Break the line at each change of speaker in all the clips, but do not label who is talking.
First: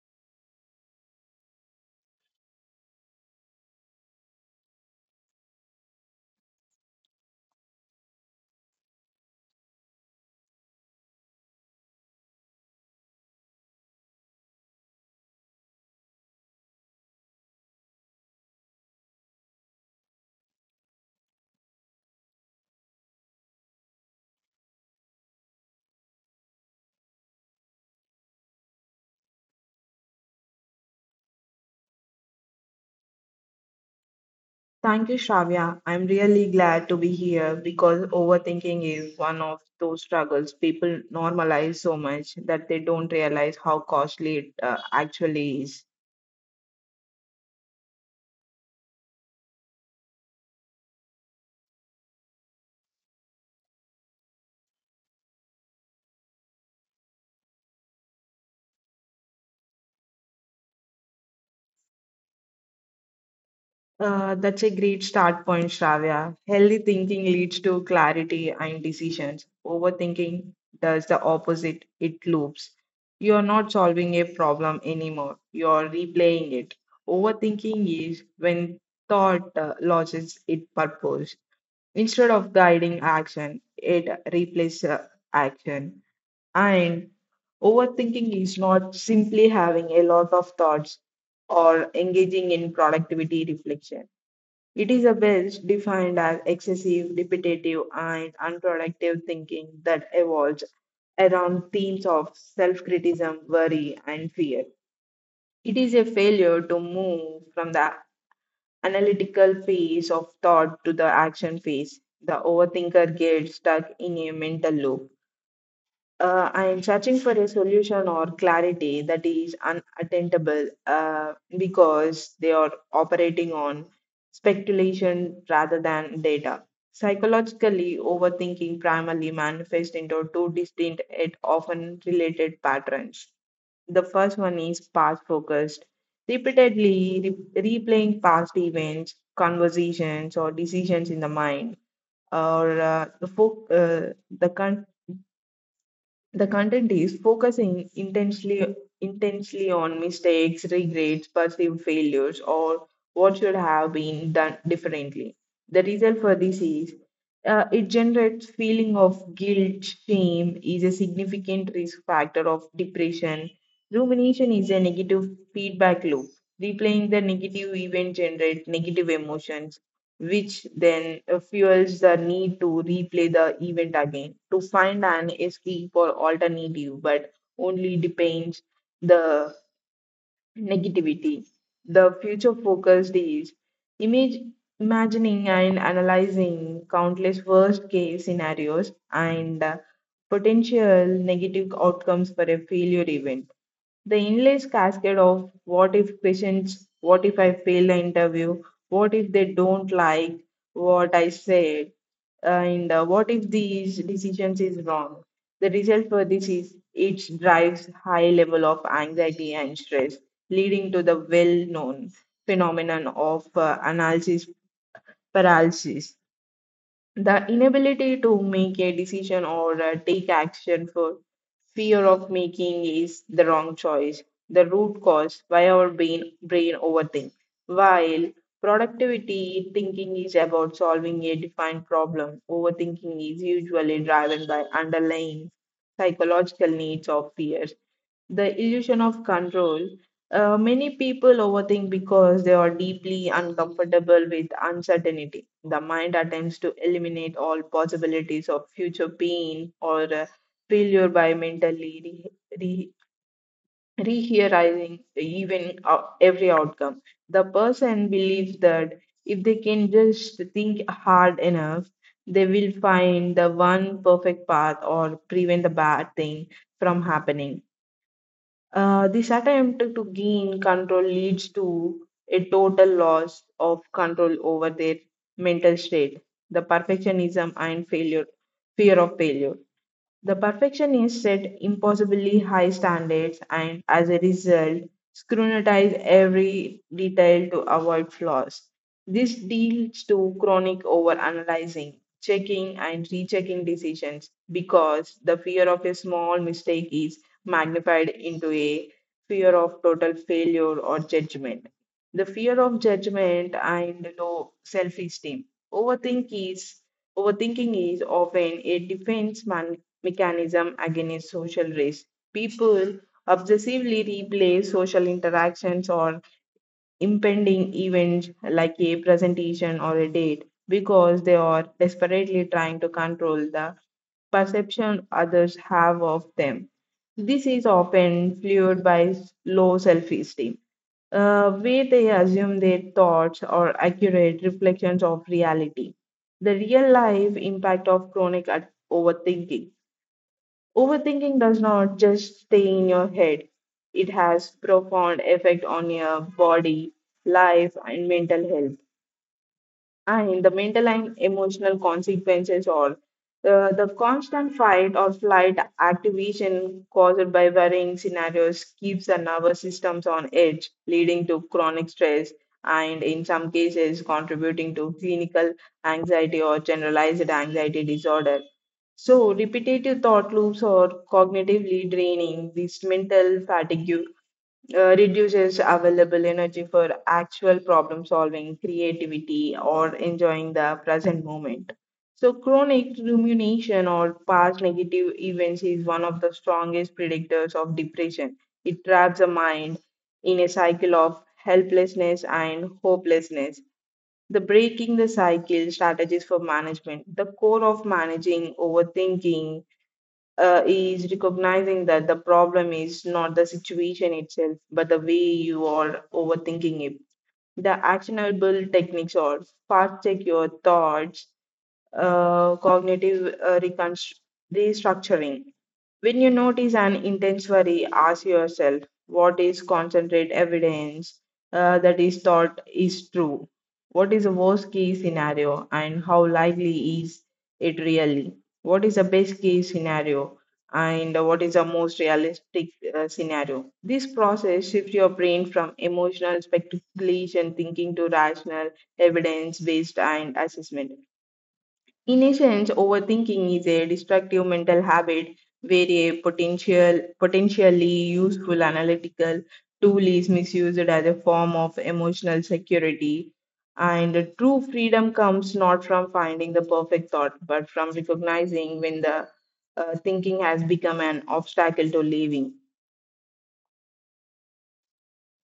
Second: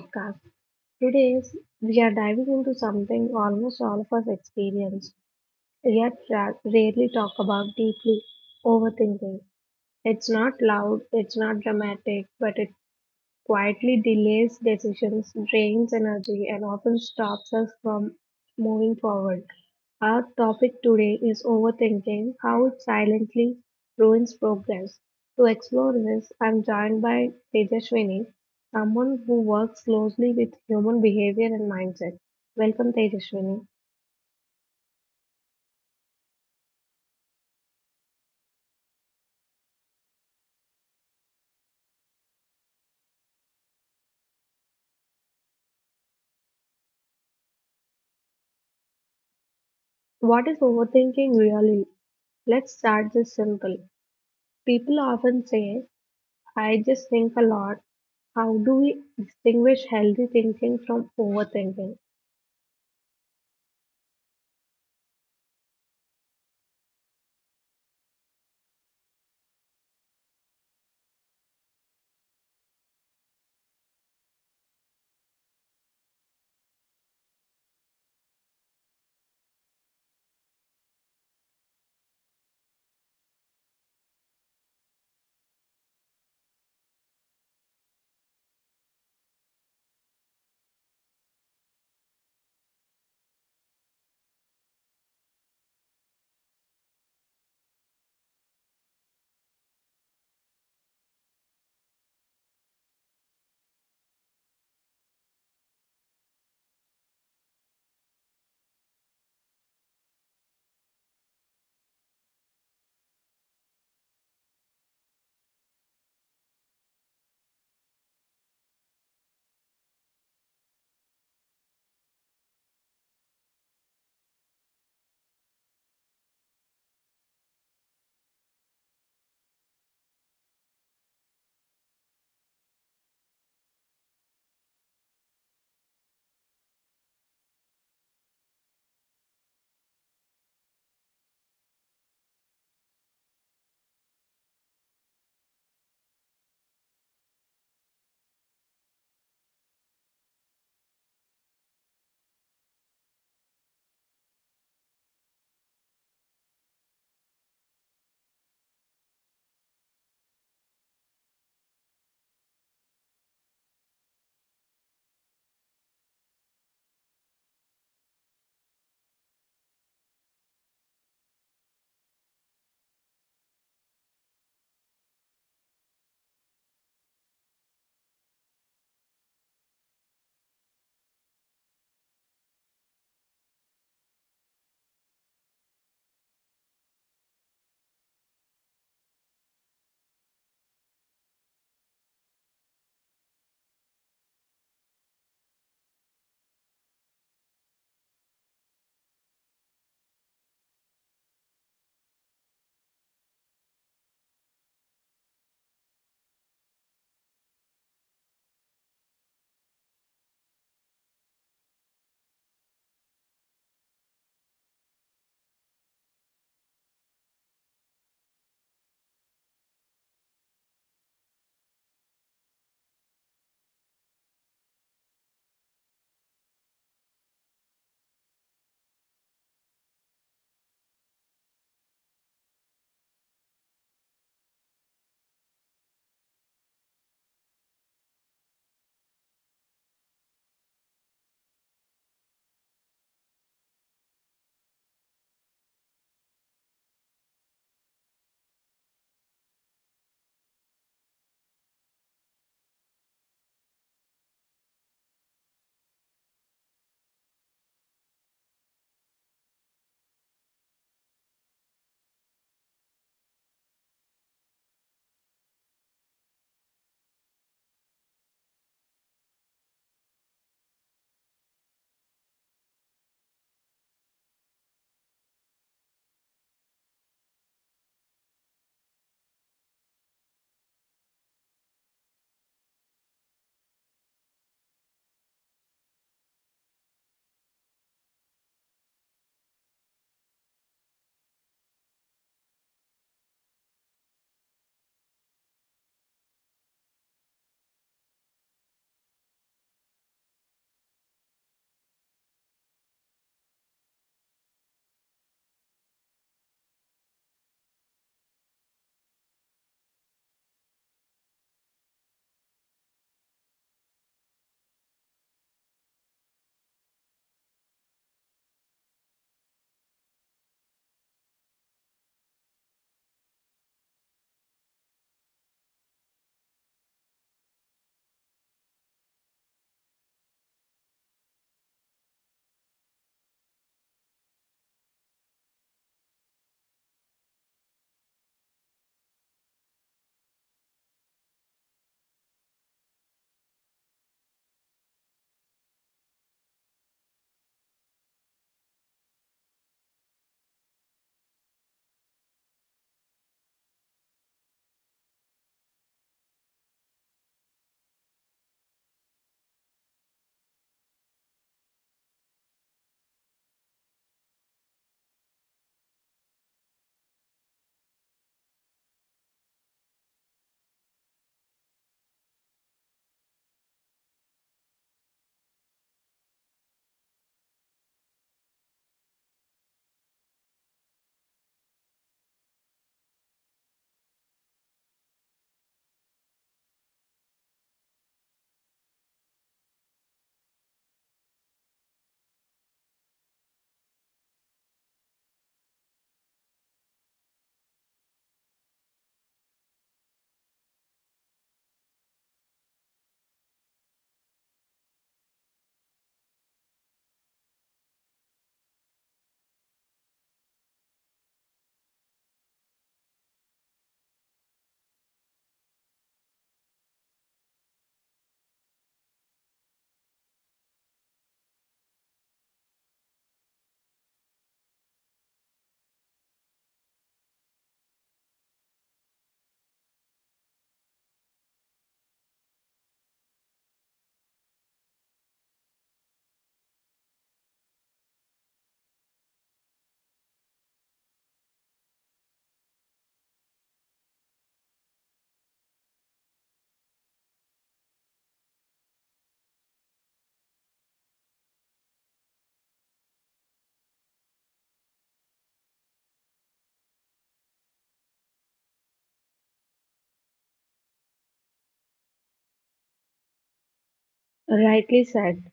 podcast. Today, we are diving into something almost all of us experience, yet rarely talk about deeply overthinking. It's not loud, it's not dramatic, but it quietly delays decisions, drains energy, and often stops us from moving forward. Our topic today is overthinking, how it silently ruins progress. To explore this, I'm joined by Tejaswini, someone who works closely with human behavior and mindset. Welcome, Tejaswini.
Thank you, Shravya. I'm really glad to be here because overthinking is one of those struggles people normalize so much that they don't realize how costly it actually is.
What is overthinking really? Let's start this simple. People often say I just think a lot. How do we distinguish healthy thinking from overthinking?
That's a great start point, Shravya. Healthy thinking leads to clarity and decisions. Overthinking does the opposite, it loops. You're not solving a problem anymore, you're replaying it. Overthinking is when thought loses its purpose. Instead of guiding action, it replaces action. And overthinking is not simply having a lot of thoughts or engaging in productivity reflection. It is a best defined as excessive, repetitive, and unproductive thinking that evolves around themes of self criticism, worry, and fear. It is a failure to move from the analytical phase of thought to the action phase. The overthinker gets stuck in a mental loop, I am searching for a solution or clarity that is unattainable because they are operating on speculation rather than data. Psychologically, overthinking primarily manifests into two distinct yet often related patterns. The first one is past focused, repeatedly replaying past events, conversations, or decisions in the mind, or the, fo- the con- the content is focusing intensely on mistakes, regrets, perceived failures, or what should have been done differently. The result for this is, it generates feeling of guilt. Shame is a significant risk factor of depression. Rumination is a negative feedback loop. Replaying the negative event generates negative emotions, which then fuels the need to replay the event again to find an escape or alternative, but only depends the negativity. The future focused is image imagining and analyzing countless worst case scenarios and potential negative outcomes for a failure event. The endless cascade of what if questions, what if I fail the interview, what if they don't like what I said, and what if these decisions is wrong. The result for this is it drives high level of anxiety and stress, leading to the well-known phenomenon of analysis paralysis, the inability to make a decision or take action for fear of making is the wrong choice, the root cause why our brain overthinks. While productivity thinking is about solving a defined problem, overthinking is usually driven by underlying psychological needs of fears. The illusion of control. Many people overthink because they are deeply uncomfortable with uncertainty. The mind attempts to eliminate all possibilities of future pain or failure by mentally re- rehearing even every outcome. The person believes that if they can just think hard enough, they will find the one perfect path or prevent the bad thing from happening. This attempt to gain control leads to a total loss of control over their mental state, the perfectionism and failure, fear of failure. The perfectionist set impossibly high standards and, as a result, scrutinize every detail to avoid flaws. This leads to chronic overanalyzing, checking, and rechecking decisions because the fear of a small mistake is magnified into a fear of total failure or judgment. The fear of judgment and low self esteem. Overthink is Overthinking is often a defense mechanism against social risk. People obsessively replay social interactions or impending events like a presentation or a date because they are desperately trying to control the perception others have of them. This is often fueled by low self esteem, where they assume their thoughts are accurate reflections of reality. The real life impact of chronic overthinking. Overthinking does not just stay in your head. It has profound effect on your body, life and mental health, and the mental and emotional consequences, or the constant fight or flight activation caused by varying scenarios keeps the nervous systems on edge, leading to chronic stress and, in some cases, contributing to clinical anxiety or generalized anxiety disorder. So, repetitive thought loops or cognitively draining, this mental fatigue reduces available energy for actual problem solving, creativity, or enjoying the present moment. So, chronic rumination or past negative events is one of the strongest predictors of depression. It traps the mind in a cycle of helplessness and hopelessness. The breaking the cycle strategies for management. The core of managing overthinking is recognizing that the problem is not the situation itself, but the way you are overthinking it. The actionable techniques are fast check your thoughts, cognitive restructuring. When you notice an intense worry, ask yourself, what is concentrate evidence that is thought is true? What is the worst case scenario and how likely is it really? What is the best case scenario and what is the most realistic scenario? This process shifts your brain from emotional speculation thinking to rational evidence based and assessment. In essence, overthinking is a destructive mental habit where a potentially useful analytical tool is misused as a form of emotional security. And the true freedom comes not from finding the perfect thought, but from recognizing when the thinking has become an obstacle to living.
Rightly said.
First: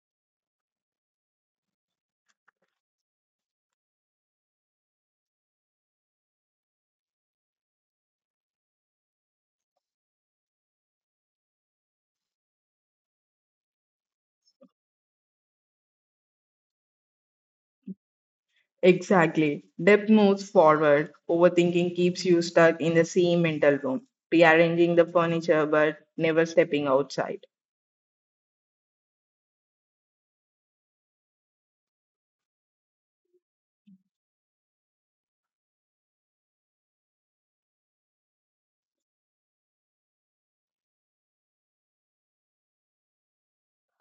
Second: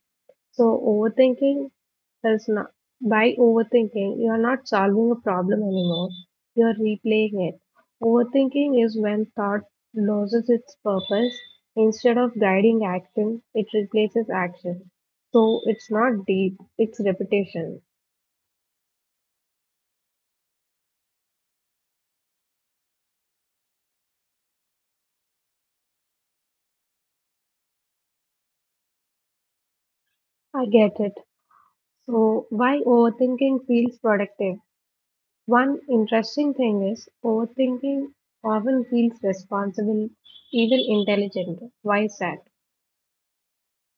So, overthinking is not, by overthinking, you are not solving a problem anymore, you are replaying it. Overthinking is when thought loses its purpose. Instead of guiding action, it replaces action. So, it's not deep, it's repetition.
Exactly. Depth moves forward. Overthinking keeps you stuck in the same mental room, rearranging the furniture but never stepping outside.
I get it. So, why overthinking feels productive? One interesting thing is overthinking often feels responsible, even intelligent. Why is that?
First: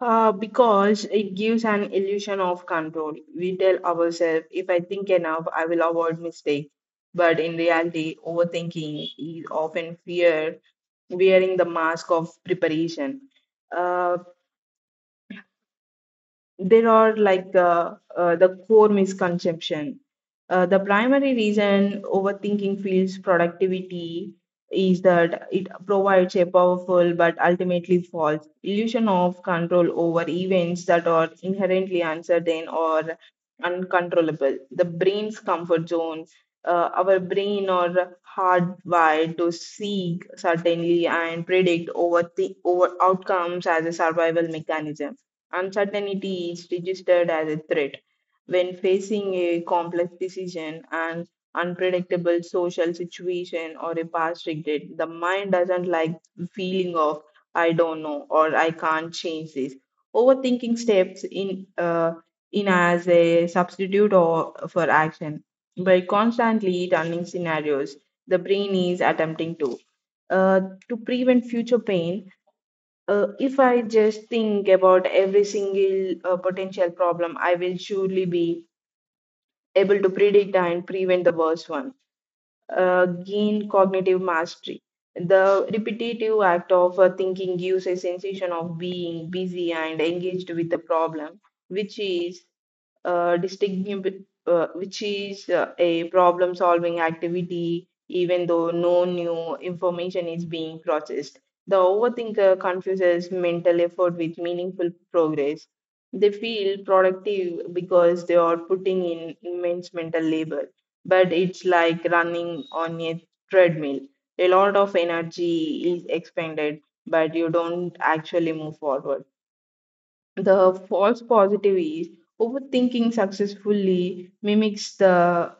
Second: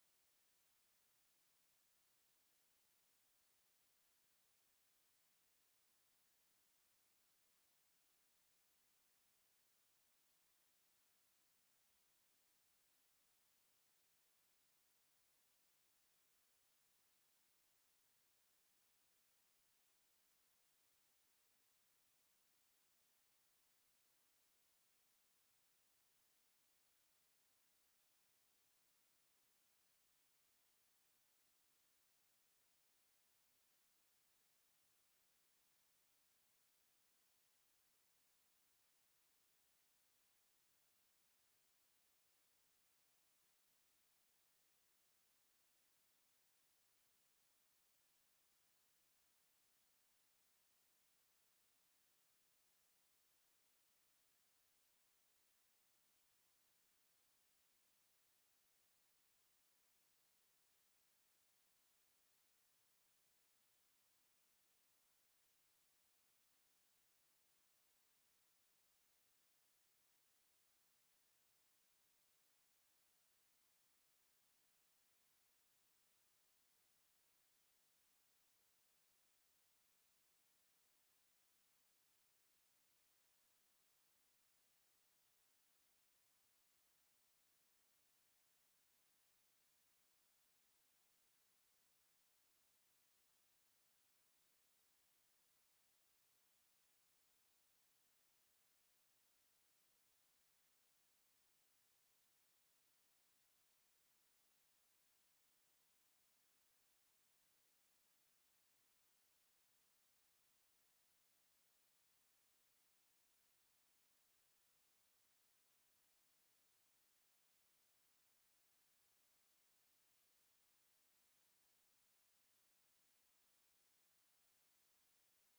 Because it gives an illusion of control. We tell ourselves, if I think enough, I will avoid mistake. But in reality, overthinking is often fear wearing the mask of preparation. Uh, there are like the core misconception. The primary reason overthinking feels productivity is that it provides a powerful but ultimately false illusion of control over events that are inherently uncertain or uncontrollable. The brain's comfort zone. Our brain are hardwired to seek certainty and predict over outcomes as a survival mechanism. Uncertainty is registered as a threat when facing a complex decision, an unpredictable social situation, or a past regret. The mind doesn't like the feeling of "I don't know" or "I can't change this." Overthinking steps in, uh, in as a substitute or for action by constantly running scenarios. The brain is attempting to, uh, to prevent future pain. If I just think about every single potential problem, I will surely be able to predict and prevent the worst one. Gain cognitive mastery. The repetitive act of thinking gives a sensation of being busy and engaged with the problem, which is a problem solving activity, even though no new information is being processed. The overthinker confuses mental effort with meaningful progress. They feel productive because they are putting in immense mental labor, but it's like running on a treadmill. A lot of energy is expended, but you don't actually move forward. The false positive is overthinking successfully mimics the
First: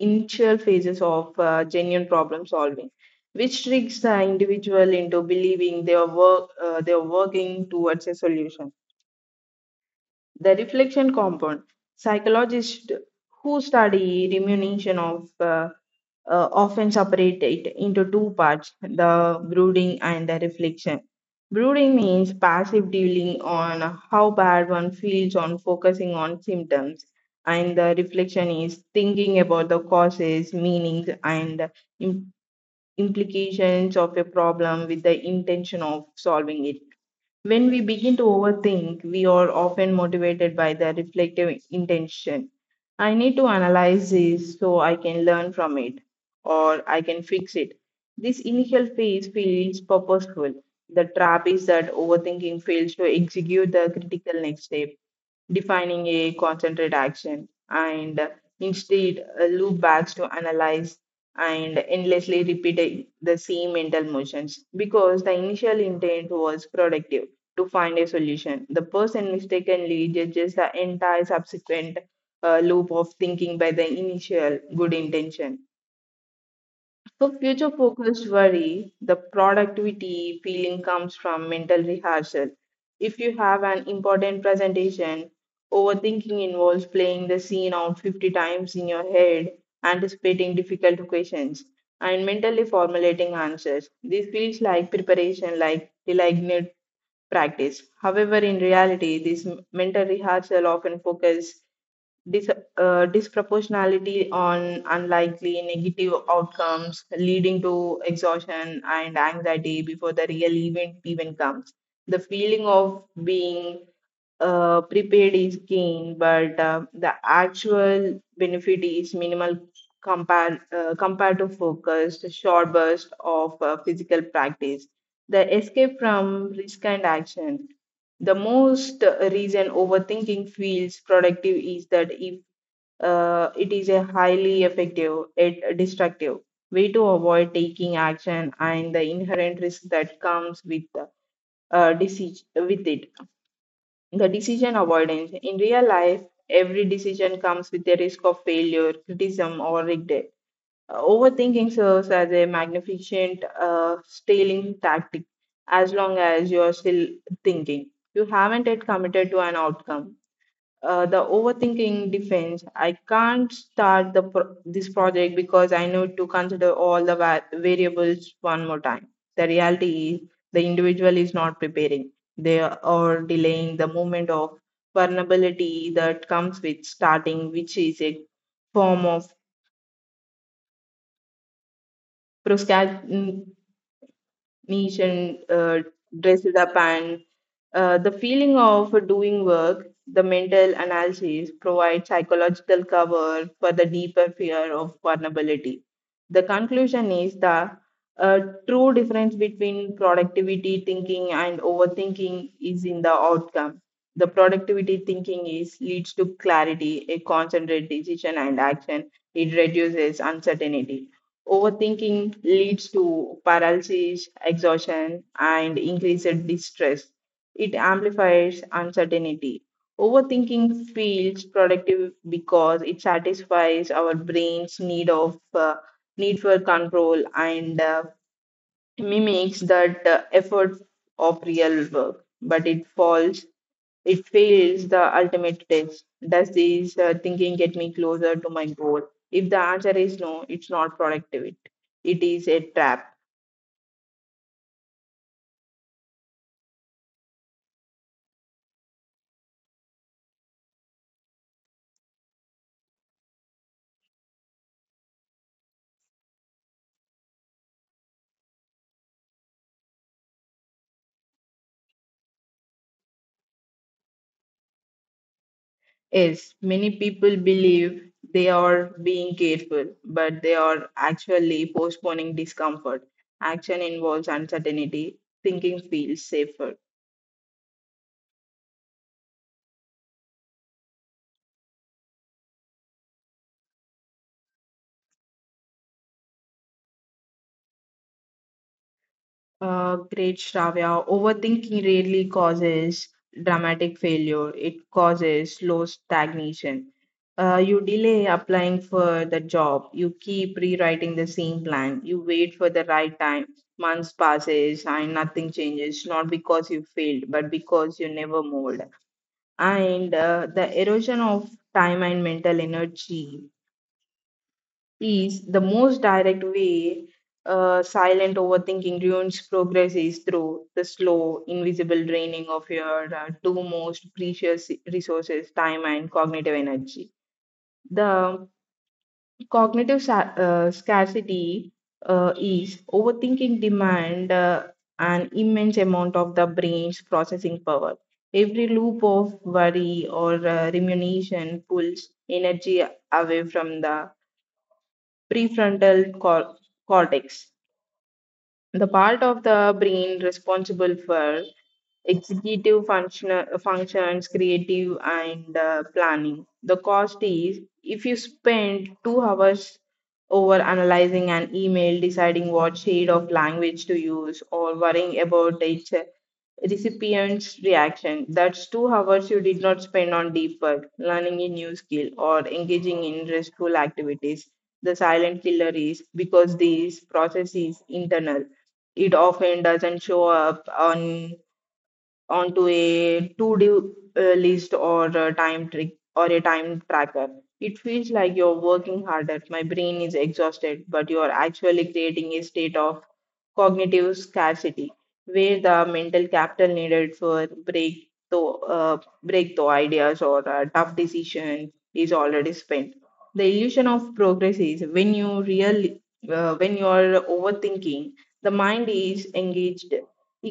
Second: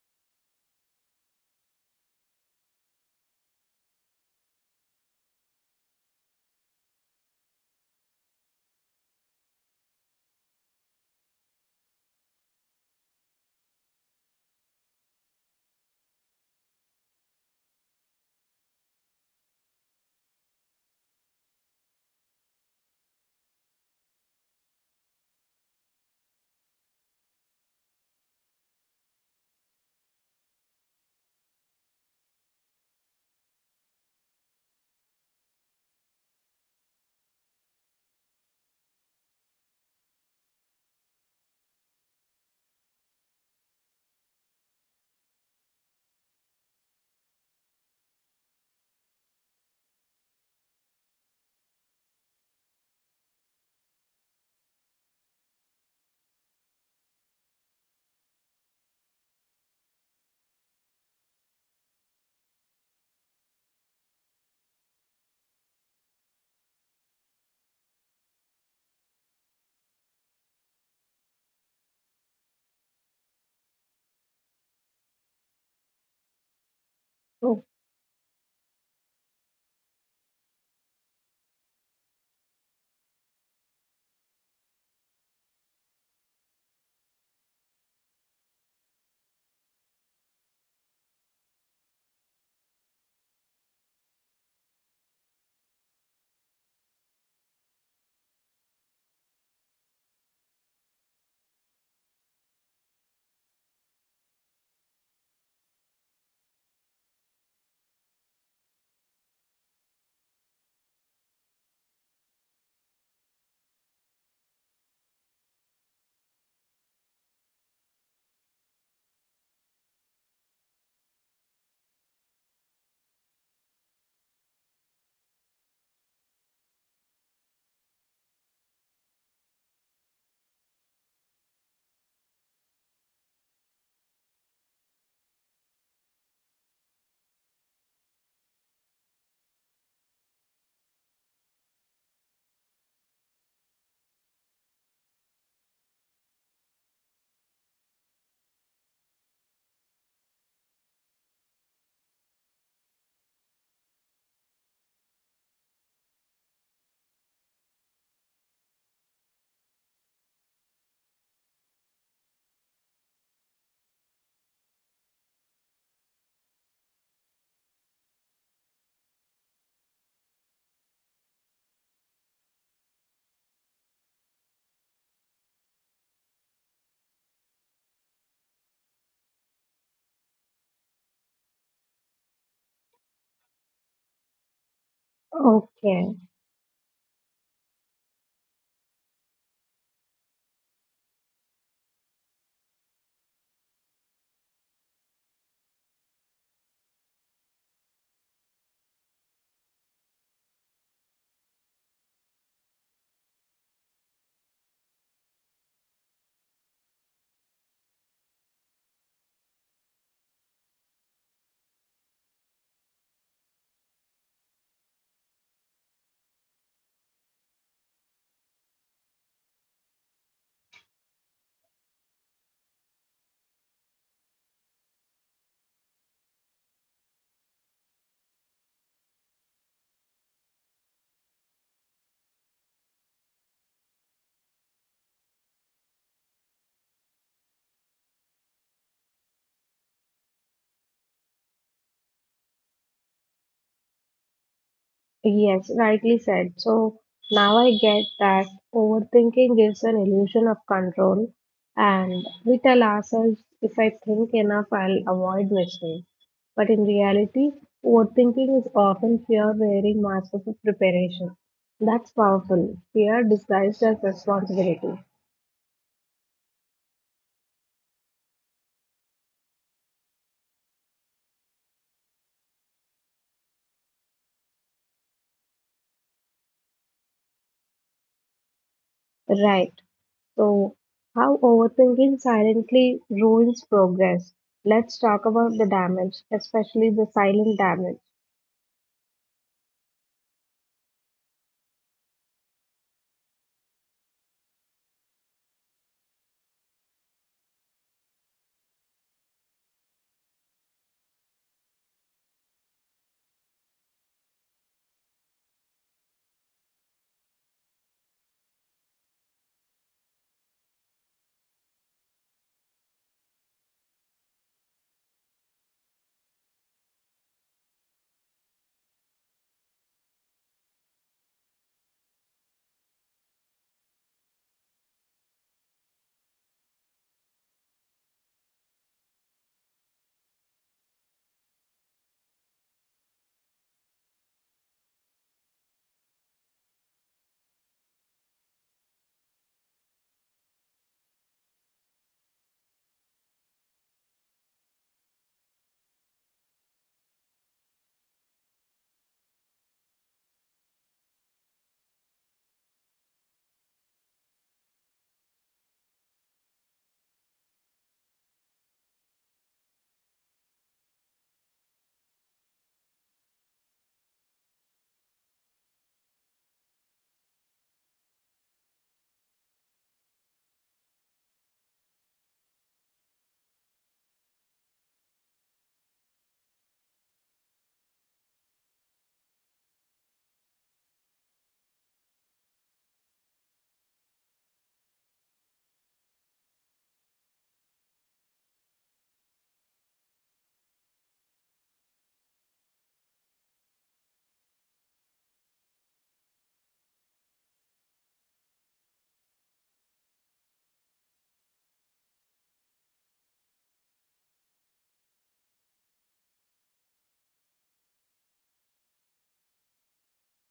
initial phases of genuine problem solving, which tricks the individual into believing they are work they are working towards a solution. The reflection compound. Psychologists who study diminution of often separated into two parts, the brooding and the reflection. Brooding means passive dealing on how bad one feels on focusing on symptoms, and the reflection is thinking about the causes, meanings, and im- implications of a problem with the intention of solving it. When we begin to overthink, we are often motivated by the reflective intention. I need to analyze this so I can learn from it or I can fix it. This initial phase feels purposeful. The trap is that overthinking fails to execute the critical next step, defining a concentrate action and instead loop backs to analyze and endlessly repeat the same mental motions because the initial intent was productive, to find a solution. The person mistakenly judges the entire subsequent loop of thinking by the initial good intention. For
Oh,
future focused worry, the productivity feeling comes from mental rehearsal. If you have an important presentation, overthinking involves playing the scene out 50 times in your head, anticipating difficult questions, and mentally formulating answers. This feels like preparation, like delignate practice. However, in reality, this mental rehearsal often focuses Dis- disproportionality on unlikely negative outcomes, leading to exhaustion and anxiety before the real event even comes. The feeling of being prepared is keen, but the actual benefit is minimal compared to focused, short burst of physical practice. The escape from risk and action. The most reason overthinking feels productive is that if it is a highly effective yet destructive way to avoid taking action and the inherent risk that comes with decision with it. The decision avoidance in real life: every decision comes with a risk of failure, criticism, or regret. Overthinking serves as a magnificent stealing tactic. As long as you are still thinking, you haven't yet committed to an outcome. The overthinking defense: I can't start the this project because I need to consider all the variables one more time. The reality is, the individual is not preparing, they are delaying the moment of vulnerability that comes with starting, which is a form of procrastination, neat and
okay.
dressed up, and the feeling of doing work. The mental analysis provides psychological cover for the deeper fear of vulnerability. The conclusion is, the uh, true difference between productivity thinking and overthinking is in the outcome. The productivity thinking is leads to clarity, a concentrated decision and action. It reduces uncertainty. Overthinking leads to paralysis, exhaustion, and increased distress. It amplifies uncertainty. Overthinking feels productive because it satisfies our brain's need of need for control, and mimics that effort of real work, but it falls it fail the ultimate test: does this thinking get me closer to my goal? If the answer is no, it's not productivity. It is a trap.
Yes, rightly said. So now I get that overthinking gives an illusion of control, and we tell ourselves if I think enough, I'll avoid mistakes. But in reality, overthinking is often fear wearing masks of preparation. That's powerful. Fear disguised as responsibility.
Yes, many people believe they are being careful, but they are actually postponing discomfort. Action involves uncertainty. Thinking feels safer.
Right. So, how overthinking silently ruins progress. Let's talk about the damage, especially the silent damage.
Great, Shravya. Overthinking rarely causes dramatic failure. It causes slow stagnation. You delay applying for the job. You keep rewriting the same plan. You wait for the right time. Months passes and nothing changes. Not because you failed, but because you never moved. And the erosion of time and mental energy is the most direct way silent overthinking ruins progress is through the slow, invisible draining of your two most precious resources, time and cognitive energy. The cognitive scarcity is overthinking demand an immense amount of the brain's processing power. Every loop of worry or rumination pulls energy away from the prefrontal cor- cortex, the part of the brain responsible for executive function, functions, creative, and planning. The cost is, if you spend 2 hours over analyzing an email, deciding what shade of language to use, or worrying about its recipient's reaction, that's 2 hours you did not spend on deep work, learning a new skill, or engaging in restful activities. The silent killer is, because these process is internal, it often doesn't show up on onto a to-do list or a time trick or a time tracker. It feels like you're working harder. My brain is exhausted, but you're actually creating a state of cognitive scarcity where the mental capital needed for break to break the ideas or tough decision is already spent. The illusion of progress is, when you really when you are overthinking, the mind is engaged,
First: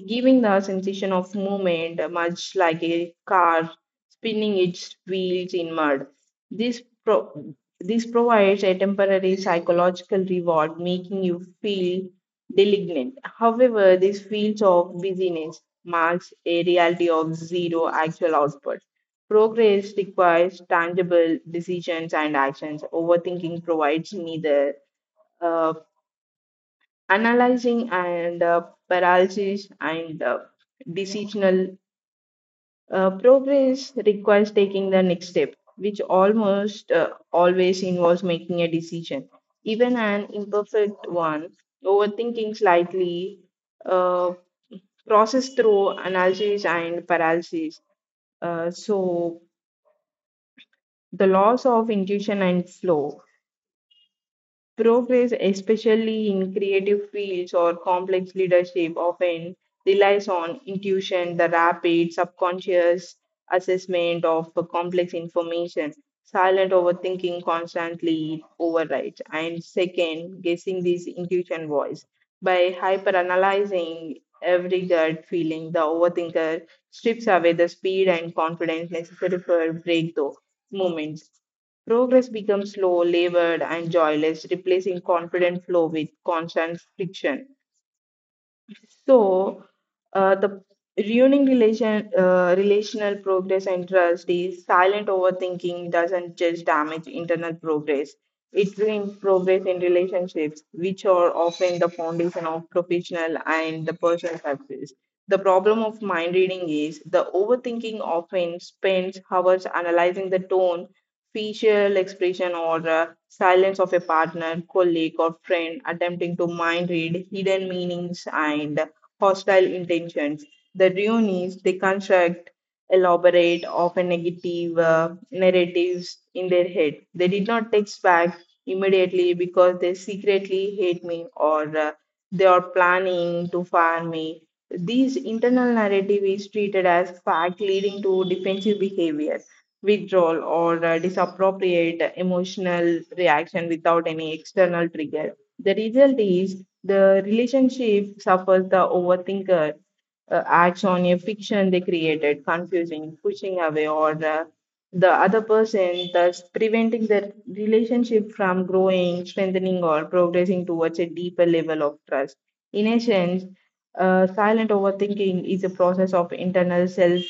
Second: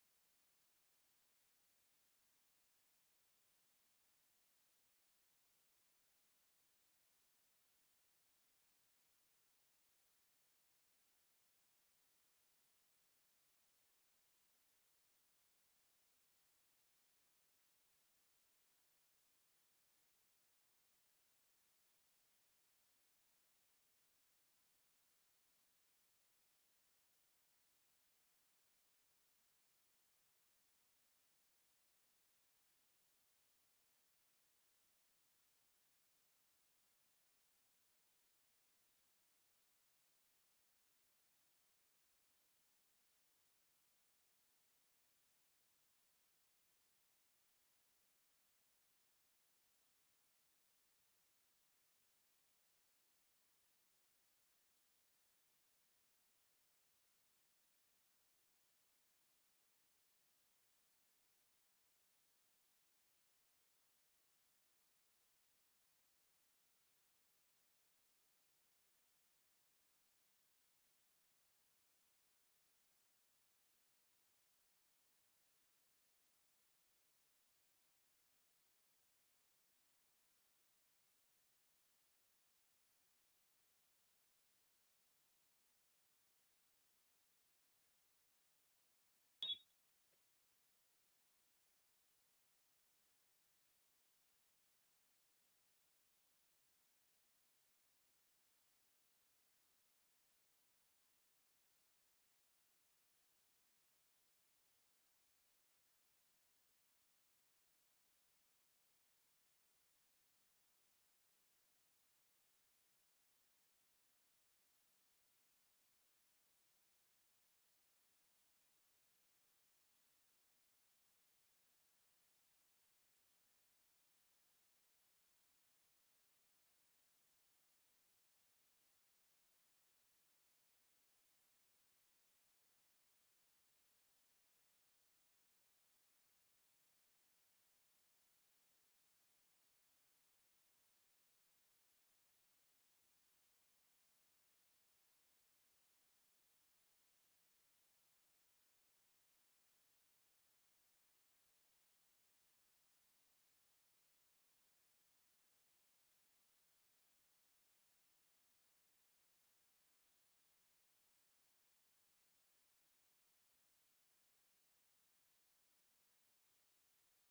giving the sensation of movement, much like a car spinning its wheels in mud. This provides a temporary psychological reward, making you feel malignant. However, this feels of busyness marks a reality of zero actual output. Progress requires tangible decisions and actions. Overthinking provides neither. Uh, analyzing and paralysis, and decisional progress requires taking the next step, which almost always involves making a decision, even an imperfect one. Overthinking slightly, uh, process through analysis and paralysis. So the loss of intuition and flow. Progress, especially in creative fields or complex leadership, often relies on intuition, the rapid subconscious assessment of the complex information. Silent overthinking constantly overrides and second guessing this intuition voice. By hyperanalyzing every gut feeling, the overthinker strips away the speed and confidence necessary for breakthrough moments. Progress becomes slow, labored, and joyless, replacing confident flow with constant friction. So, the relational progress and trust is, silent overthinking doesn't just damage internal progress. It ruins progress in relationships, which are often the foundation of professional and the personal success. The problem of mind reading is, the overthinking often spends hours analyzing the tone, facial expression, or silence of a partner, colleague, or friend, attempting to mind read hidden meanings and hostile intentions. The Reunis, they construct elaborate, often negative narratives in their head. They did not text back immediately because they secretly hate me, or they are planning to fire me. These internal narrative is treated as fact, leading to defensive behavior, withdrawal, or disappropriate emotional reaction without any external trigger. The result is, the relationship suffers. The overthinker acts on a fiction they created, confusing, pushing away, or the other person, thus preventing the relationship from growing, strengthening, or progressing towards a deeper level of trust. In essence, silent overthinking is a process of internal self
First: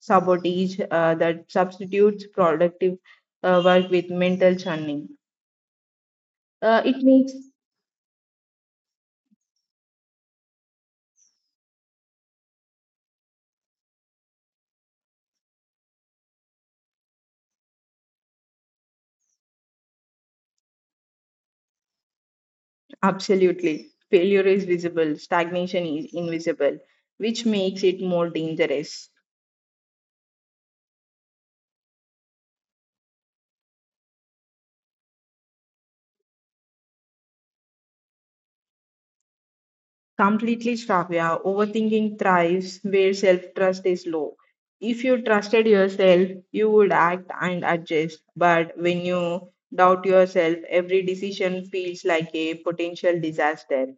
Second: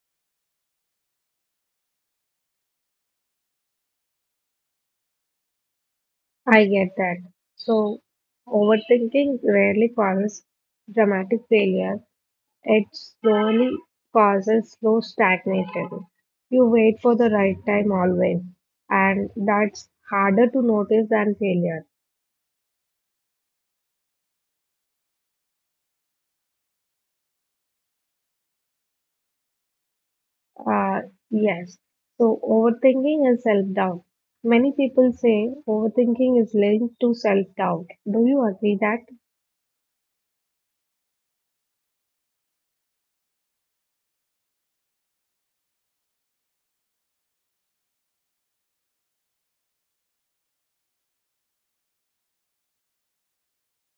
sabotage that substitutes productive work with mental churning.
I
Uh,
get
it
that.
makes
So, overthinking rarely causes dramatic failure. It slowly causes slow stagnation. You wait for the right time always, and that's harder to notice than failure.
absolutely failure is visible, stagnation is invisible, which makes it more dangerous.
Uh, yes. So overthinking is self-doubt. Many people say overthinking is linked to self-doubt. Do you agree that?
Completely, Shravya, overthinking thrives where self trust is low. If you trusted yourself, you would act and adjust. But when you doubt yourself, every decision feels like a potential disaster.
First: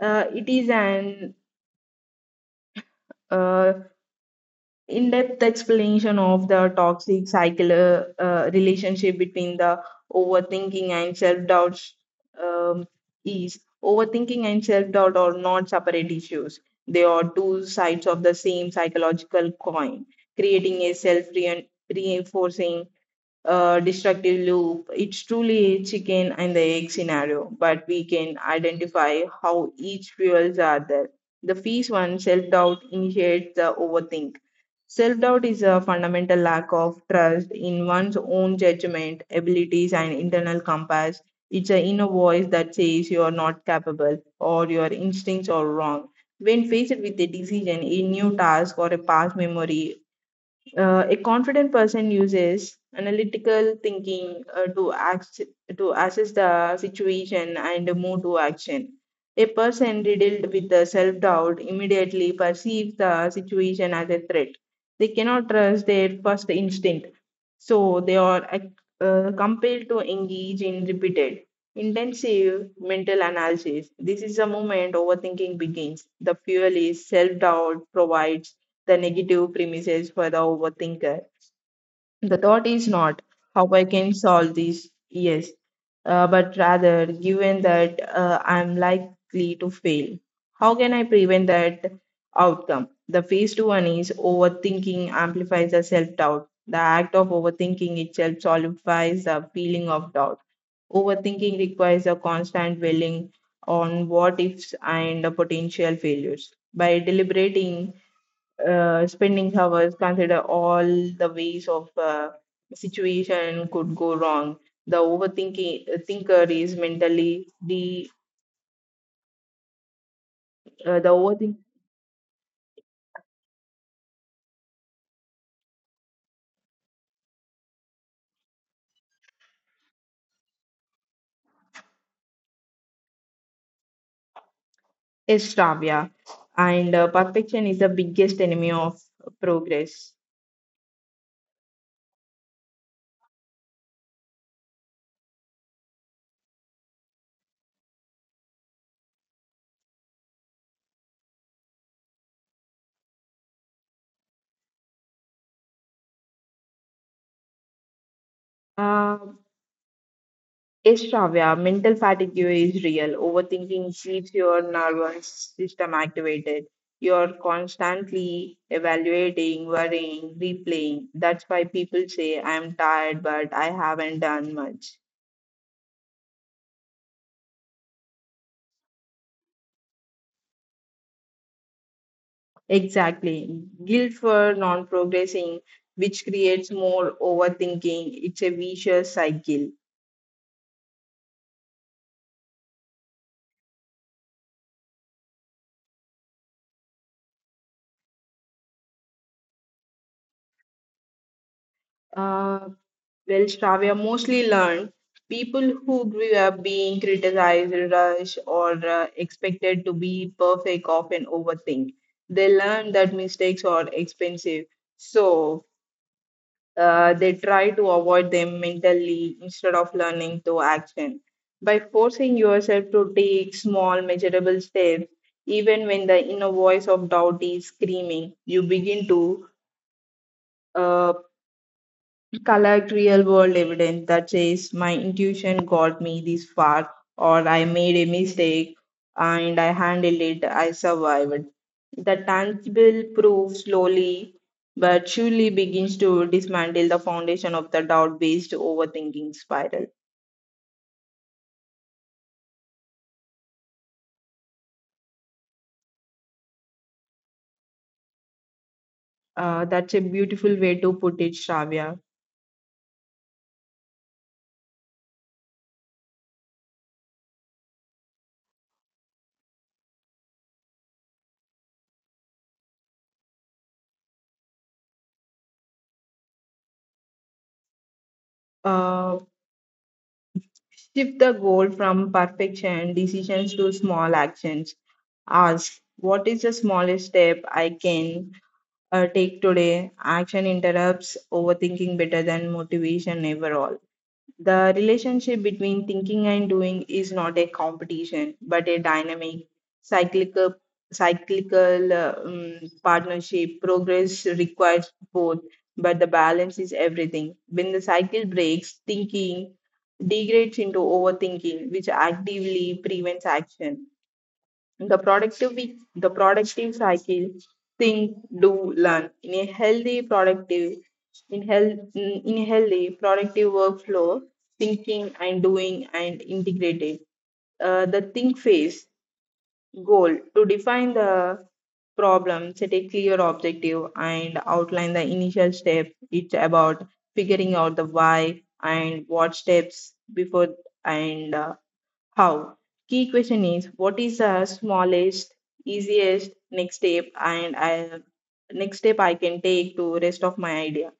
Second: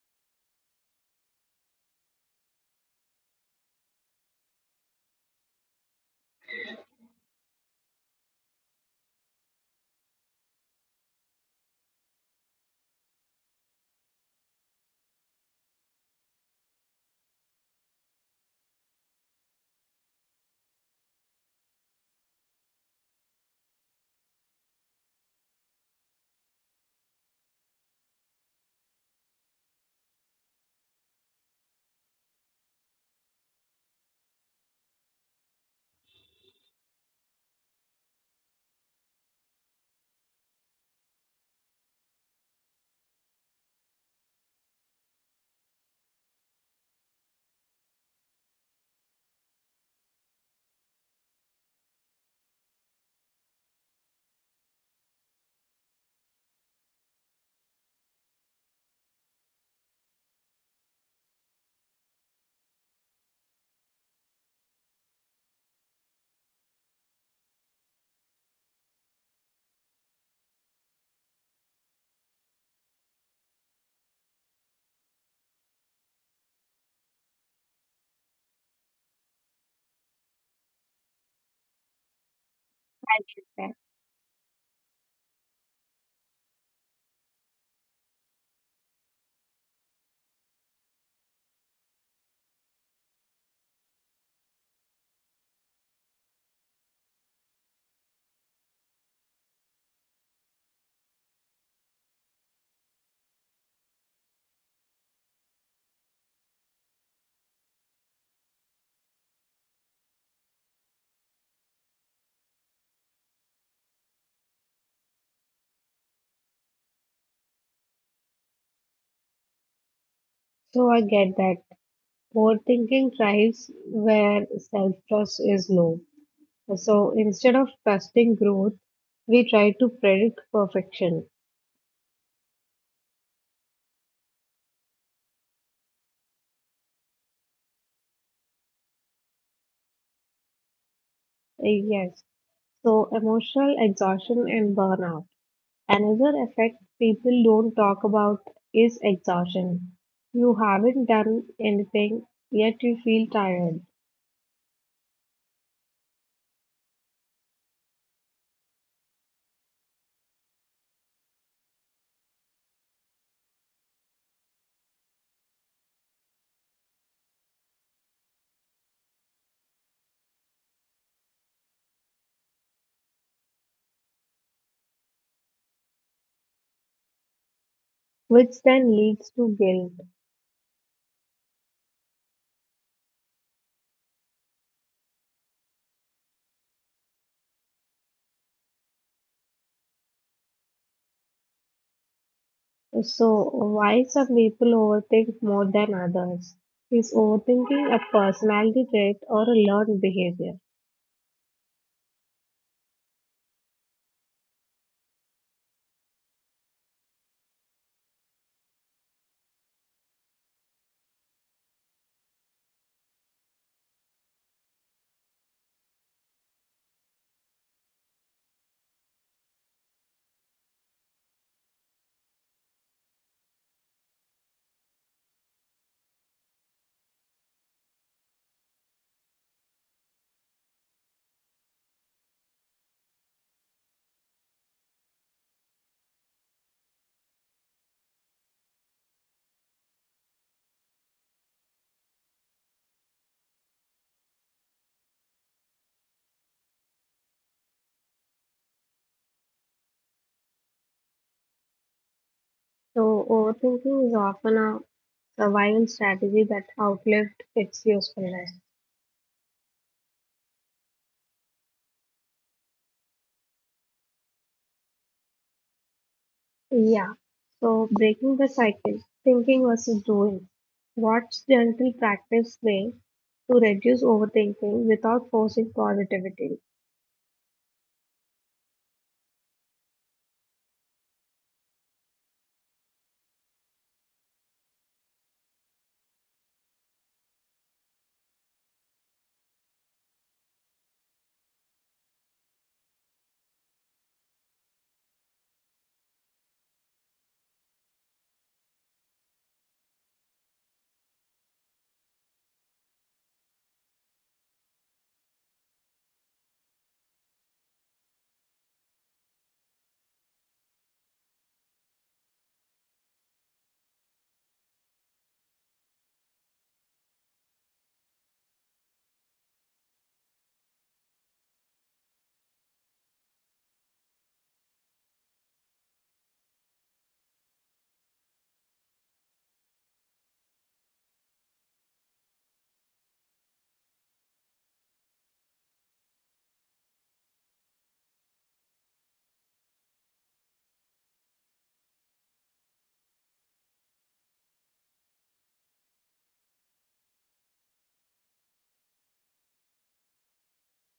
It is an uh, in-depth explanation of the toxic cycle relationship between the overthinking and self-doubt. Um, is overthinking and self-doubt are not separate issues. They are two sides of the same psychological coin, creating a self-reinforcing destructive loop. It's truly a chicken and the egg scenario, but we can identify how each fuels the other. The first one, self-doubt initiates the overthink. Self doubt is a fundamental lack of trust in one's own judgment, abilities, and internal compass. It's an inner voice that says you are not capable or your instincts are wrong. When faced with a decision, a new task, or a past memory, a confident person uses analytical thinking act, to assess the situation and move to action. A person riddled with the self doubt immediately perceives the situation as a threat. They cannot trust their first instinct, so they are compelled to engage in repeated, intensive mental analysis. This is the moment overthinking begins. The fuel is, self doubt provides the negative premises for the overthinker. The thought is not how
Yeah.
I can solve this, yes, but rather, given that I'm likely to fail, how can I prevent that outcome? The phase two one is, overthinking amplifies the self doubt. The act of overthinking itself solidifies the feeling of doubt. Overthinking requires a constant dwelling on what ifs and potential failures. By deliberating spending hours consider all the ways of situation could go wrong, the overthinking thinker is mentally
So I
the
get
overthink
that. Overthinking thrives where self-trust is low. So instead of trusting growth, we try to predict perfection.
is starved, yeah, and perfection is the biggest enemy of progress.
Yes. So emotional exhaustion and burnout. Another effect people don't talk about is exhaustion. You haven't done anything, yet you feel tired,
uh, Yes, Shravya, mental fatigue is real. Overthinking keeps your nervous system activated. You're constantly evaluating, worrying, replaying. That's why people say, I'm tired, but I haven't done much.
which then leads to guilt.
Exactly. Guilt for non progressing, which creates more overthinking. It's a vicious cycle.
So, why some people overthink more than others? Is overthinking a personality trait or a learned behavior?
Uh, Well, Shravya, mostly learned people who grew up being criticized, rushed, or expected to be perfect often overthink. They learn that mistakes are expensive, so they try to avoid them mentally instead of learning through action. By forcing yourself to take small, measurable steps, even when the inner voice of doubt is screaming, you begin to uh, collect real world evidence that says my intuition got me this far, or I made a mistake and I handled it, I survived. The tangible proof slowly but surely begins to dismantle the foundation of the doubt based overthinking spiral.
So, overthinking is often a survival strategy that outlived its usefulness.
That's a beautiful way to put it, Shravya.
Yeah, so breaking the cycle, thinking versus doing. What's gentle practice way to reduce overthinking without forcing positivity?
Uh, shift the goal from perfection decisions to small actions. Ask, what is the smallest step I can take today. Action interrupts overthinking better than motivation ever all. The relationship between thinking and doing is not a competition, but a dynamic, cyclical, cyclical partnership. Progress requires both, but the balance is everything. When the cycle breaks, thinking degrades into overthinking, which actively prevents action. The productive we- the productive cycle: think, do, learn. In a healthy productive in health in a healthy productive workflow, thinking and doing and integrated. The think phase goal: to define the problem, set a clear objective, and outline the initial step. It's about figuring out the why and what steps before, and how? Key question is, what is the smallest, easiest next step next step I can take to rest of my idea.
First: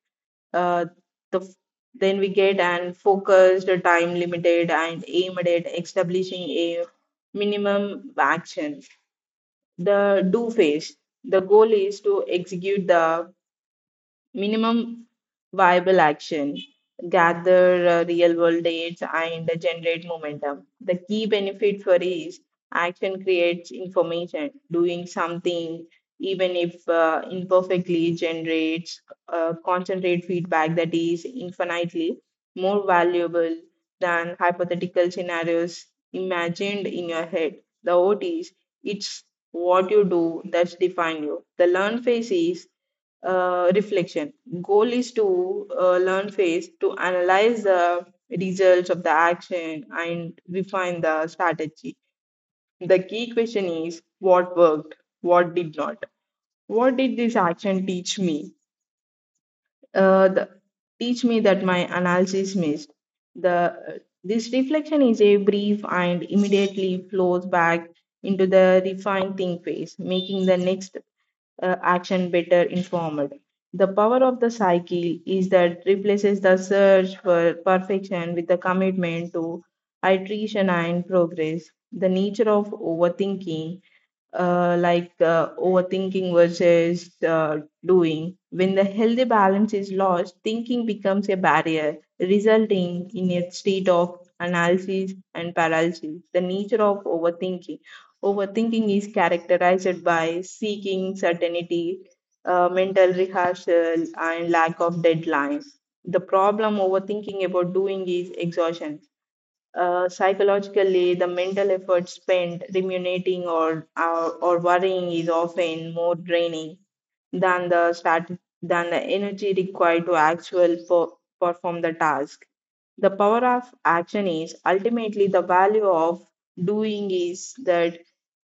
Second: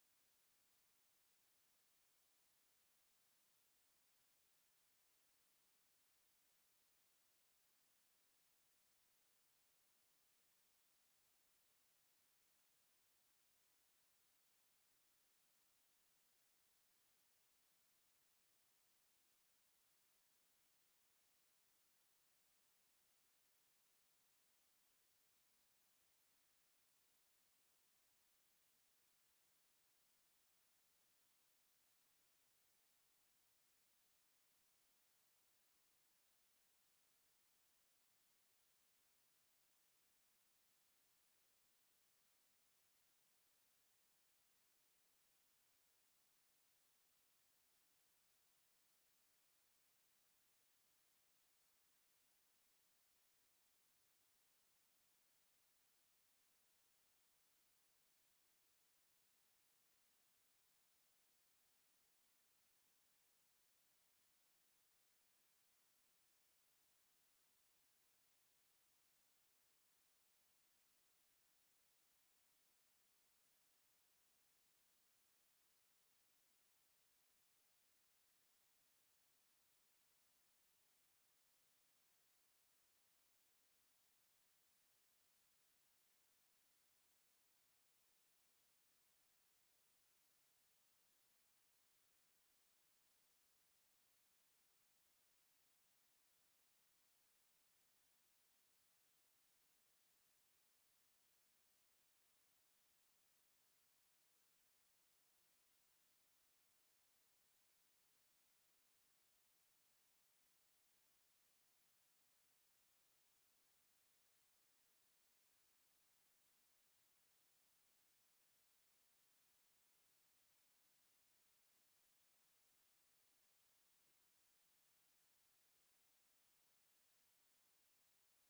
Uh, the f- then we get an focused, time limited, and aimed at establishing a minimum action. The do phase. The goal is to execute the minimum viable action, gather real world data, and generate momentum. The key benefit for is, action creates information. Doing something, even if imperfectly, generates concentrate feedback that is infinitely more valuable than hypothetical scenarios imagined in your head. The OT is, it's what you do that's define you. The learn phase is reflection. Goal is to learn phase to analyze the results of the action and refine the strategy. The key question is, what worked, what did not. What did this action teach me? Uh, the, teach me that my analysis missed. The This reflection is a brief and immediately flows back into the refine think phase, making the next action better informed. The power of the cycle is that replaces the search for perfection with the commitment to iteration and progress. The nature of overthinking, overthinking versus doing. When the healthy balance is lost, thinking becomes a barrier, resulting in a state of analysis and paralysis. The nature of overthinking. Overthinking is characterized by seeking certainty, mental rehearsal, and lack of deadline. The problem overthinking about doing is exhaustion. Psychologically, the mental effort spent ruminating or worrying is often more draining than the start than the energy required to perform the task. The power of action is, ultimately the value of doing is that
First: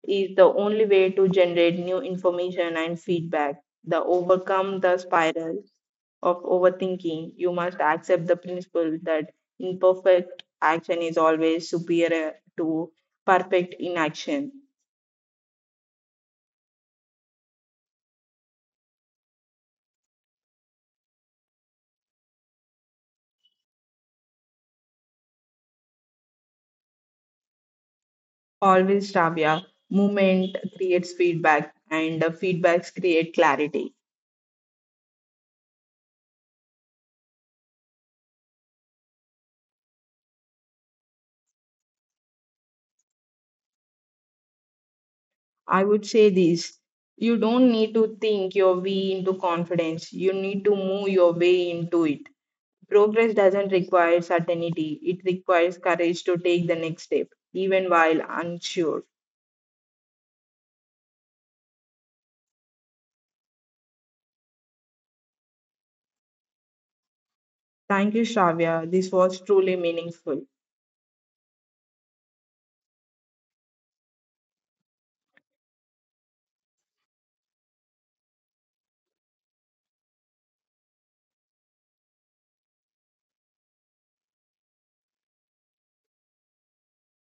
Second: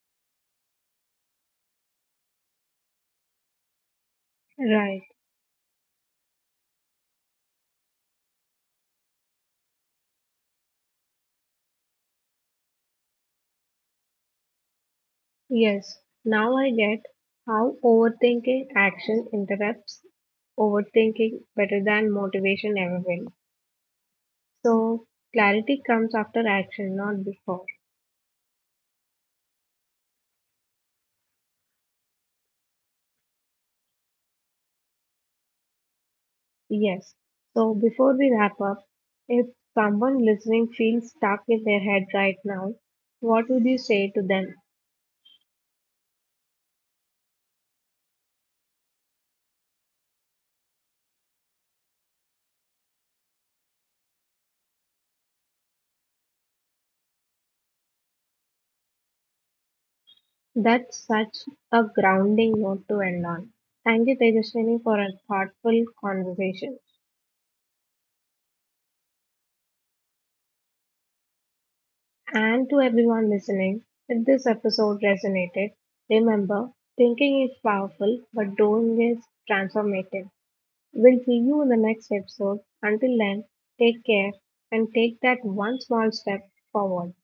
is the only way to generate new information and feedback. The overcome the
Right.
spiral of overthinking, you must accept the principle that imperfect action is always superior to perfect inaction.
Yes. Now I get how overthinking action interrupts overthinking better than motivation ever will. So clarity comes after action, not before.
Always, Tavia, movement creates feedback, and the feedbacks create clarity.
Yes. So before we wrap up, if someone listening feels stuck in their head right now, what would you say to them?
I would say this: you don't need to think your way into confidence, you need to move your way into it. Progress doesn't require certainty, it requires courage to take the next step, even while unsure.
That's such a grounding note to end on. Thank you, Tejaswini, for a thoughtful conversation.
Thank you, Shravya. This was truly meaningful.
And to everyone listening, if this episode resonated, remember thinking is powerful, but doing is transformative. We'll see you in the next episode. Until then, take care and take that one small step forward.